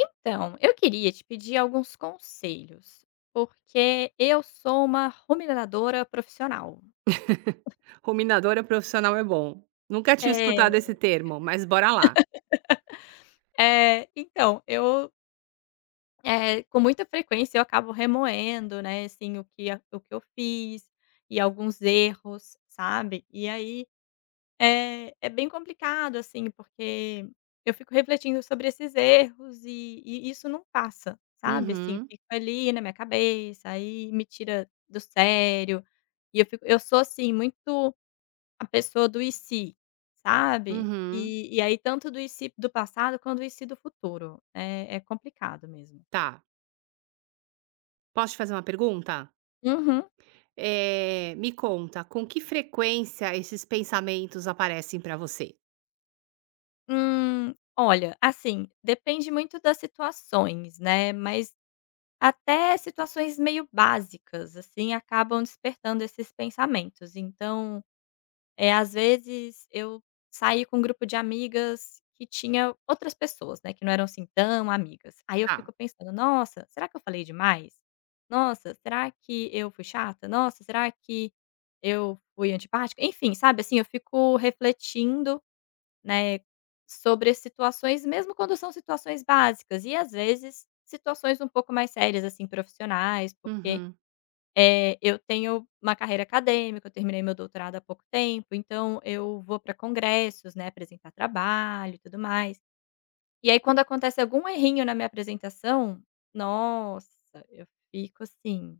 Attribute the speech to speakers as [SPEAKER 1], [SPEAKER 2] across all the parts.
[SPEAKER 1] Então, eu queria te pedir alguns conselhos, porque eu sou uma ruminadora profissional.
[SPEAKER 2] Ruminadora profissional é bom. Nunca tinha
[SPEAKER 1] É,
[SPEAKER 2] escutado esse termo, mas bora lá.
[SPEAKER 1] então, com muita frequência eu acabo remoendo, né, assim, o que eu fiz e alguns erros, sabe. E aí é bem complicado, assim, porque eu fico refletindo sobre esses erros e isso não passa, sabe, assim,
[SPEAKER 2] Uhum,
[SPEAKER 1] fica ali na minha cabeça, aí me tira do sério, e eu sou, assim, muito a pessoa do "e se", sabe,
[SPEAKER 2] uhum.
[SPEAKER 1] e aí tanto do "e se" do passado quanto do "e se" do futuro, é complicado mesmo.
[SPEAKER 2] Tá. Posso te fazer uma pergunta?
[SPEAKER 1] Uhum.
[SPEAKER 2] Me conta, com que frequência esses pensamentos aparecem pra você?
[SPEAKER 1] Olha, assim, depende muito das situações, né, mas até situações meio básicas, assim, acabam despertando esses pensamentos. Então, às vezes eu saí com um grupo de amigas que tinha outras pessoas, né, que não eram, assim, tão amigas. Aí eu
[SPEAKER 2] Tá.
[SPEAKER 1] fico pensando: "Nossa, será que eu falei demais? Nossa, será que eu fui chata? Nossa, será que eu fui antipática?" Enfim, sabe, assim, eu fico refletindo, né, sobre situações mesmo quando são situações básicas e às vezes situações um pouco mais sérias, assim, profissionais, porque,
[SPEAKER 2] Uhum.
[SPEAKER 1] eu tenho uma carreira acadêmica, eu terminei meu doutorado há pouco tempo, então eu vou para congressos, né, apresentar trabalho e tudo mais. E aí quando acontece algum errinho na minha apresentação, nossa, eu fico assim,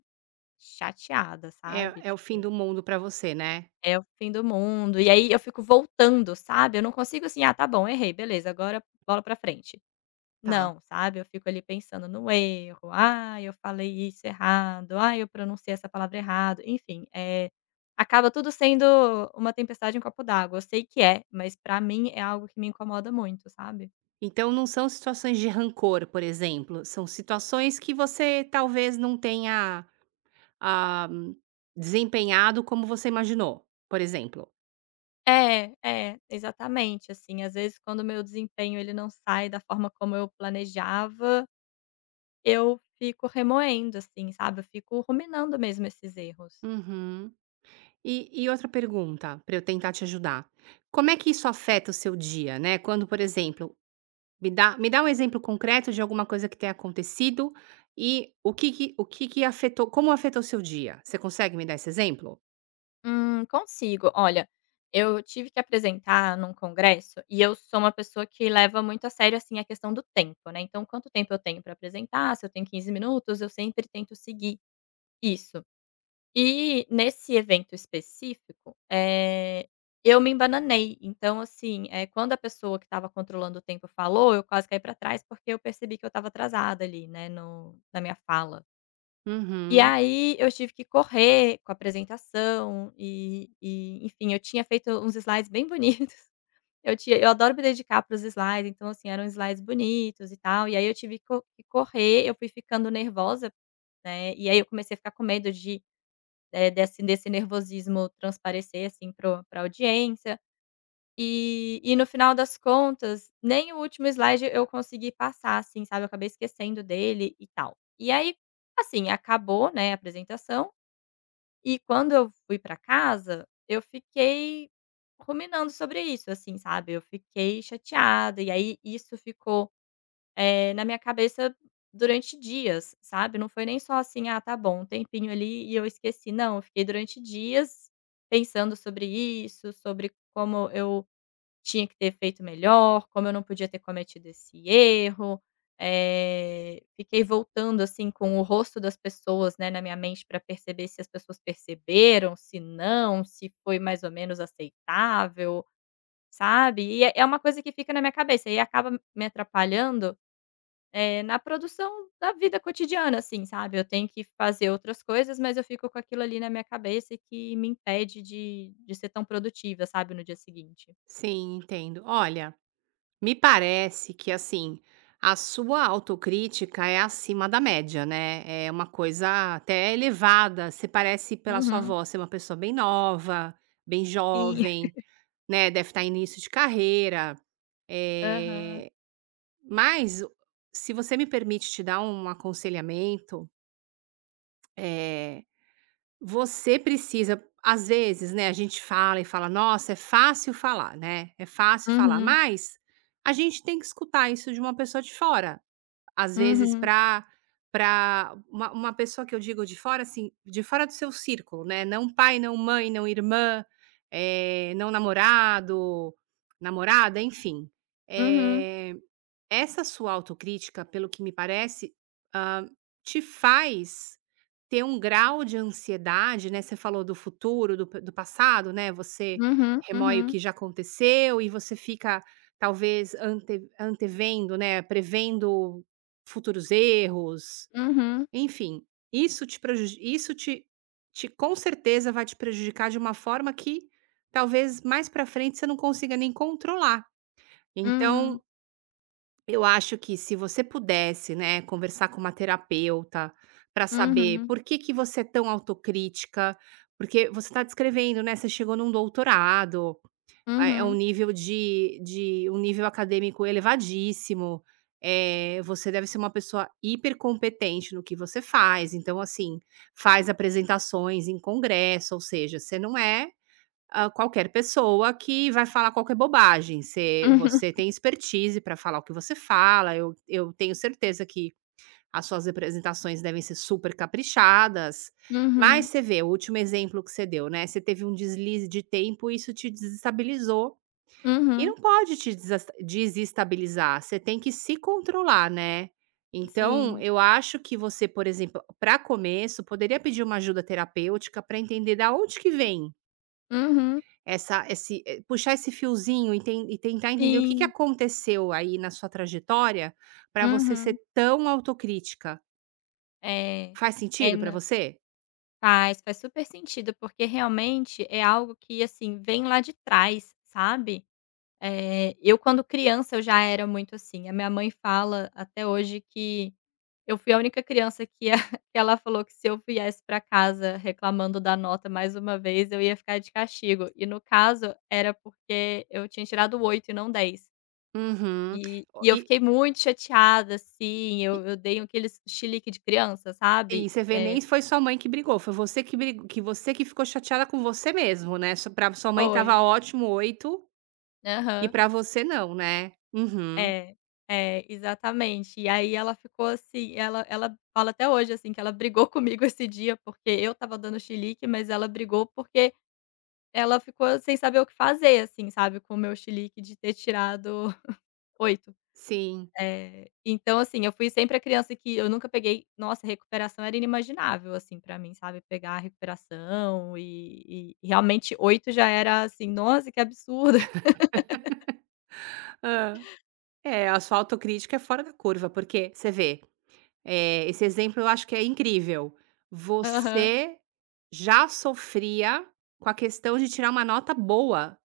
[SPEAKER 1] chateada,
[SPEAKER 2] É
[SPEAKER 1] sabe,
[SPEAKER 2] é o fim
[SPEAKER 1] tipo
[SPEAKER 2] do mundo pra você, né?
[SPEAKER 1] é o fim do mundo. E aí eu fico voltando, sabe. Eu não consigo assim: "Ah, tá bom, errei, beleza, agora bola pra frente".
[SPEAKER 2] Tá.
[SPEAKER 1] Não, sabe. Eu fico ali pensando no erro: "Ah, eu falei isso errado. Ah, eu pronunciei essa palavra errado". Enfim, é, acaba tudo sendo uma tempestade em um copo d'água. Eu sei que é, mas pra mim é algo que me incomoda muito, sabe.
[SPEAKER 2] Então não são situações de rancor, por exemplo, são situações que você talvez não tenha, ah, desempenhado como você imaginou, por exemplo?
[SPEAKER 1] É, é, exatamente, assim. Às vezes, quando o meu desempenho ele não sai da forma como eu planejava, eu fico remoendo, assim, sabe, eu fico ruminando mesmo esses erros.
[SPEAKER 2] Uhum. E outra pergunta, para eu tentar te ajudar. Como é que isso afeta o seu dia, né, quando, por exemplo, me dá um exemplo concreto de alguma coisa que tenha acontecido e o que que afetou, como afetou o seu dia? Você consegue me dar esse exemplo?
[SPEAKER 1] Consigo. Olha, eu tive que apresentar num congresso e eu sou uma pessoa que leva muito a sério, assim, a questão do tempo, né, então quanto tempo eu tenho para apresentar, se eu tenho 15 minutos, eu sempre tento seguir isso. E nesse evento específico, eu me embananei, então, assim, quando a pessoa que estava controlando o tempo falou, eu quase caí para trás, porque eu percebi que eu estava atrasada ali, né, no na minha fala. E
[SPEAKER 2] Uhum.
[SPEAKER 1] aí eu tive que correr com a apresentação e enfim, eu tinha feito uns slides bem bonitos. Eu adoro me dedicar para os slides, então, assim, eram slides bonitos e tal, e aí eu tive que correr, eu fui ficando nervosa, né, e aí eu comecei a ficar com medo de, desse nervosismo transparecer, assim, para a audiência. E no final das contas, nem o último slide eu consegui passar, assim, sabe, eu acabei esquecendo dele e tal. E aí, assim, acabou, né, a apresentação e quando eu fui pra casa, eu fiquei ruminando sobre isso, assim, sabe, eu fiquei chateada e aí isso ficou, na minha cabeça durante dias, sabe, não foi nem só assim: "Ah, tá bom, um tempinho ali e eu esqueci", não, eu fiquei durante dias pensando sobre isso, sobre como eu tinha que ter feito melhor, como eu não podia ter cometido esse erro. Fiquei voltando, assim, com o rosto das pessoas, né, na minha mente para perceber se as pessoas perceberam, se não, se foi mais ou menos aceitável, sabe. E é uma coisa que fica na minha cabeça e acaba me atrapalhando, na produção da vida cotidiana, assim, sabe. Eu tenho que fazer outras coisas, mas eu fico com aquilo ali na minha cabeça que me impede de ser tão produtiva, sabe, no dia seguinte.
[SPEAKER 2] Sim, entendo. Olha, me parece que, assim, a sua autocrítica é acima da média, né, é uma coisa até elevada. Você parece, pela sua
[SPEAKER 1] Uhum.
[SPEAKER 2] voz, ser uma pessoa bem nova, bem jovem. Né, deve estar em início de carreira,
[SPEAKER 1] Aham.
[SPEAKER 2] eh, mas se você me permite te dar um aconselhamento, eh, você precisa, às vezes, né, a gente fala e fala: "Nossa, é fácil falar, né, é fácil falar",
[SPEAKER 1] Uhum.
[SPEAKER 2] mas a gente tem que escutar isso de uma pessoa de fora. Às vezes
[SPEAKER 1] Uhum.
[SPEAKER 2] para uma pessoa que eu digo de fora, assim, de fora do seu círculo, né, não pai, não mãe, não irmã, não namorado, namorada, enfim.
[SPEAKER 1] Uhum.
[SPEAKER 2] Eh Essa sua autocrítica, pelo que me parece, hã, te faz ter um grau de ansiedade, né, você falou do futuro, do passado, né, você
[SPEAKER 1] Uhum.
[SPEAKER 2] remoe o
[SPEAKER 1] Uhum.
[SPEAKER 2] que já aconteceu e você fica talvez antevendo, né, prevendo futuros erros,
[SPEAKER 1] Uhum.
[SPEAKER 2] enfim, isso te, com certeza, vai te prejudicar de uma forma que talvez mais para frente você não consiga nem controlar.
[SPEAKER 1] Hum.
[SPEAKER 2] Então eu acho que se você pudesse, né, conversar com uma terapeuta para saber
[SPEAKER 1] Uhum.
[SPEAKER 2] por que que você é tão autocrítica, porque você está descrevendo, né, você chegou num doutorado, ah, é um
[SPEAKER 1] Uhum.
[SPEAKER 2] nível de um nível acadêmico elevadíssimo, você deve ser uma pessoa hipercompetente no que você faz. Então, assim, faz apresentações em congresso, ou seja, você não é... Hã, qualquer pessoa que vai falar qualquer bobagem, você, você tem expertise para falar o que você fala. Eu tenho certeza que as suas apresentações devem ser super caprichadas, mas
[SPEAKER 1] Uhum.
[SPEAKER 2] você vê, o último exemplo que você deu, né, você teve um deslize de tempo e isso te desestabilizou, e
[SPEAKER 1] Uhum.
[SPEAKER 2] não pode te desas desestabilizar, você tem que se controlar, né. Então,
[SPEAKER 1] Sim.
[SPEAKER 2] eu acho que você, por exemplo, para começo, poderia pedir uma ajuda terapêutica para entender da onde que vem
[SPEAKER 1] Uhum.
[SPEAKER 2] essa, esse, puxar esse fiozinho e ten e tentar entender o que que
[SPEAKER 1] Sim.
[SPEAKER 2] aconteceu aí na sua trajetória, para você ser
[SPEAKER 1] Uhum.
[SPEAKER 2] tão autocrítica.
[SPEAKER 1] É.
[SPEAKER 2] Faz
[SPEAKER 1] É,
[SPEAKER 2] sentido para
[SPEAKER 1] na
[SPEAKER 2] você?
[SPEAKER 1] faz, faz super sentido, porque realmente é algo que, assim, vem lá de trás, sabe. Eu quando criança eu já era muito assim. A minha mãe fala até hoje que eu fui a única criança que a que ela falou que se eu viesse pra casa reclamando da nota mais uma vez, eu ia ficar de castigo. E no caso, era porque eu tinha tirado 8 e não 10.
[SPEAKER 2] Uhum.
[SPEAKER 1] E
[SPEAKER 2] O
[SPEAKER 1] e eu
[SPEAKER 2] E
[SPEAKER 1] fiquei muito chateada, assim,
[SPEAKER 2] e
[SPEAKER 1] eu dei aquele chilique de criança,
[SPEAKER 2] e
[SPEAKER 1] sabe.
[SPEAKER 2] você vê,
[SPEAKER 1] É,
[SPEAKER 2] nem foi sua mãe que brigou, foi você que brigou, que você que ficou chateada com você mesmo, né, su pra sua mãe
[SPEAKER 1] foi.
[SPEAKER 2] tava ótimo 8 e
[SPEAKER 1] Aham.
[SPEAKER 2] pra você não, né. Uhum.
[SPEAKER 1] É, é, exatamente. E aí ela ficou assim ela fala até hoje, assim, que ela brigou comigo esse dia, porque eu estava dando chilique, mas ela brigou porque ela ficou sem saber o que fazer, assim, sabe, com o meu chilique de ter tirado 8.
[SPEAKER 2] Sim.
[SPEAKER 1] Então, assim, eu fui sempre a criança que eu nunca peguei, nossa, recuperação era inimaginável, assim, pra mim, sabe, pegar a recuperação e realmente 8 já era, assim: "Nossa, que absurdo".
[SPEAKER 2] Hã. É, a sua autocrítica é fora da curva, porque você vê... esse exemplo eu acho que é incrível.
[SPEAKER 1] Aham.
[SPEAKER 2] Você já sofria com a questão de tirar uma nota boa,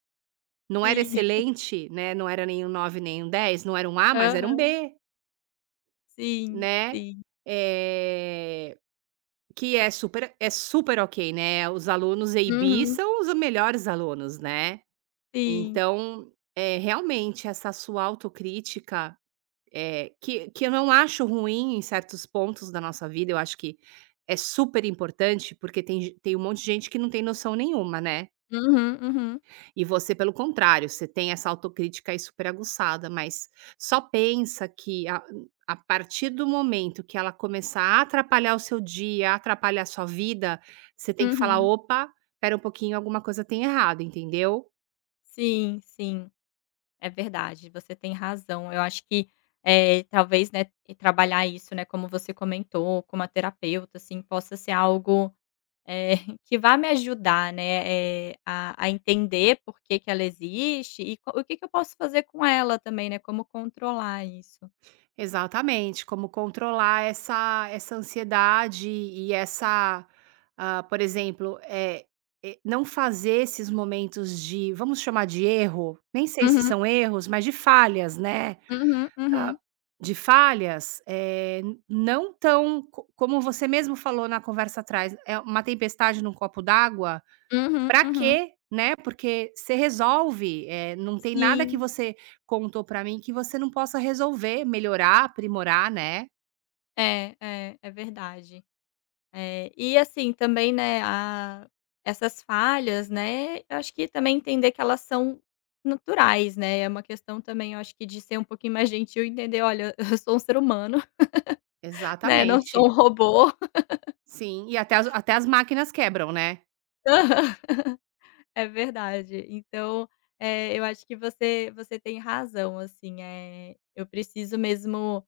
[SPEAKER 2] não era
[SPEAKER 1] Sim.
[SPEAKER 2] excelente, né, não era nem um 9 nem um dez, não era um A, mas era um
[SPEAKER 1] Aham.
[SPEAKER 2] B,
[SPEAKER 1] Sim,
[SPEAKER 2] né,
[SPEAKER 1] sim.
[SPEAKER 2] eh, que é super, é super ok, né, os alunos A e B
[SPEAKER 1] Uhum.
[SPEAKER 2] são os melhores alunos, né.
[SPEAKER 1] Sim.
[SPEAKER 2] Então, é realmente essa sua autocrítica... Que eu não acho ruim em certos pontos da nossa vida, eu acho que é super importante, porque tem ge tem um monte de gente que não tem noção nenhuma, né.
[SPEAKER 1] Uhum, uhum.
[SPEAKER 2] E você, pelo contrário, você tem essa autocrítica aí super aguçada, mas só pensa que a partir do momento que ela começar a atrapalhar o seu dia, atrapalhar a sua vida, você tem que falar:
[SPEAKER 1] Uhum.
[SPEAKER 2] "Opa, espera um pouquinho, alguma coisa tem errado", entendeu?
[SPEAKER 1] Sim, sim. É verdade, você tem razão. Eu acho que, talvez, né, e trabalhar isso, né, como você comentou, com uma terapeuta, assim, possa ser algo, eh, que vá me ajudar, né, a entender por que que ela existe e co o que que eu posso fazer com ela também, né, como controlar isso.
[SPEAKER 2] Exatamente, como controlar essa ansiedade e essa, ah, por exemplo, e não fazer esses momentos de, vamos chamar de erro, nem sei se
[SPEAKER 1] Uhum,
[SPEAKER 2] são erros, mas de falhas, né,
[SPEAKER 1] uhum,
[SPEAKER 2] hã,
[SPEAKER 1] uhum,
[SPEAKER 2] de falhas, não tão co como você mesmo falou na conversa atrás, é uma tempestade num copo d'água.
[SPEAKER 1] uhum,
[SPEAKER 2] Pra
[SPEAKER 1] uhum.
[SPEAKER 2] quê, né, porque você resolve, não tem nada que
[SPEAKER 1] Sim,
[SPEAKER 2] você contou pra mim que você não possa resolver, melhorar, aprimorar, né.
[SPEAKER 1] é, é, é verdade. É, e assim também, né, a essas falhas, né, eu acho que também entender que elas são naturais, né, é uma questão também, eu acho que de ser um pouquinho mais gentil e entender: "Olha, eu sou um ser humano, né, não sou
[SPEAKER 2] Exatamente.
[SPEAKER 1] um robô".
[SPEAKER 2] Sim, e até as máquinas quebram, né.
[SPEAKER 1] É verdade. Então, eu acho que você tem razão, assim, é eu preciso mesmo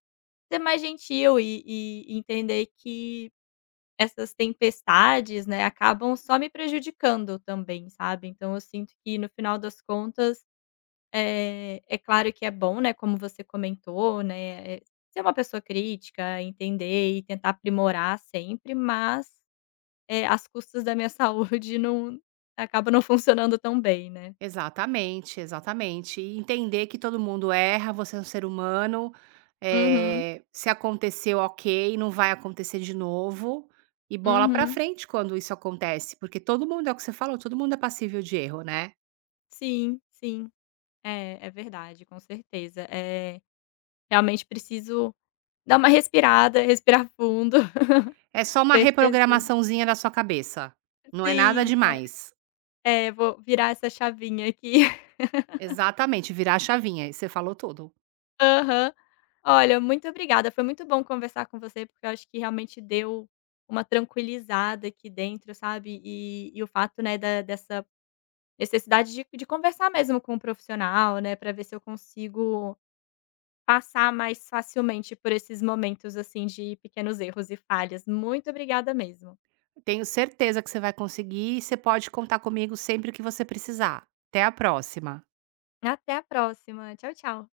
[SPEAKER 1] ser mais gentil e entender que essas tempestades, né, acabam só me prejudicando também, sabe. Então eu sinto que no final das contas, é claro que é bom, né, como você comentou, né, ser uma pessoa crítica, entender e tentar aprimorar sempre, mas, às custas da minha saúde não, acaba não funcionando tão bem, né.
[SPEAKER 2] Exatamente, exatamente. E entender que todo mundo erra, você é um ser humano,
[SPEAKER 1] Uhum,
[SPEAKER 2] se aconteceu, ok, não vai acontecer de novo, e bola pra
[SPEAKER 1] uhum.
[SPEAKER 2] frente quando isso acontece, porque todo mundo é o que você falou, todo mundo é passível de erro, né.
[SPEAKER 1] Sim, sim. É, é verdade, com certeza. É realmente preciso dar uma respirada, respirar fundo,
[SPEAKER 2] É só uma
[SPEAKER 1] perceber.
[SPEAKER 2] reprogramaçãozinha da sua cabeça, não é nada
[SPEAKER 1] Sim,
[SPEAKER 2] demais.
[SPEAKER 1] é, vou virar essa chavinha aqui.
[SPEAKER 2] Exatamente, virar a chavinha e você falou tudo.
[SPEAKER 1] Aham. Olha, muito obrigada, foi muito bom conversar com você, porque eu acho que realmente deu uma tranquilizada aqui dentro, sabe, e o fato, né, da dessa necessidade de conversar mesmo com um profissional, né, para ver se eu consigo passar mais facilmente por esses momentos, assim, de pequenos erros e falhas. Muito obrigada mesmo.
[SPEAKER 2] Tenho certeza que você vai conseguir e você pode contar comigo sempre que você precisar. Até a próxima.
[SPEAKER 1] Até a próxima. Tchau, tchau.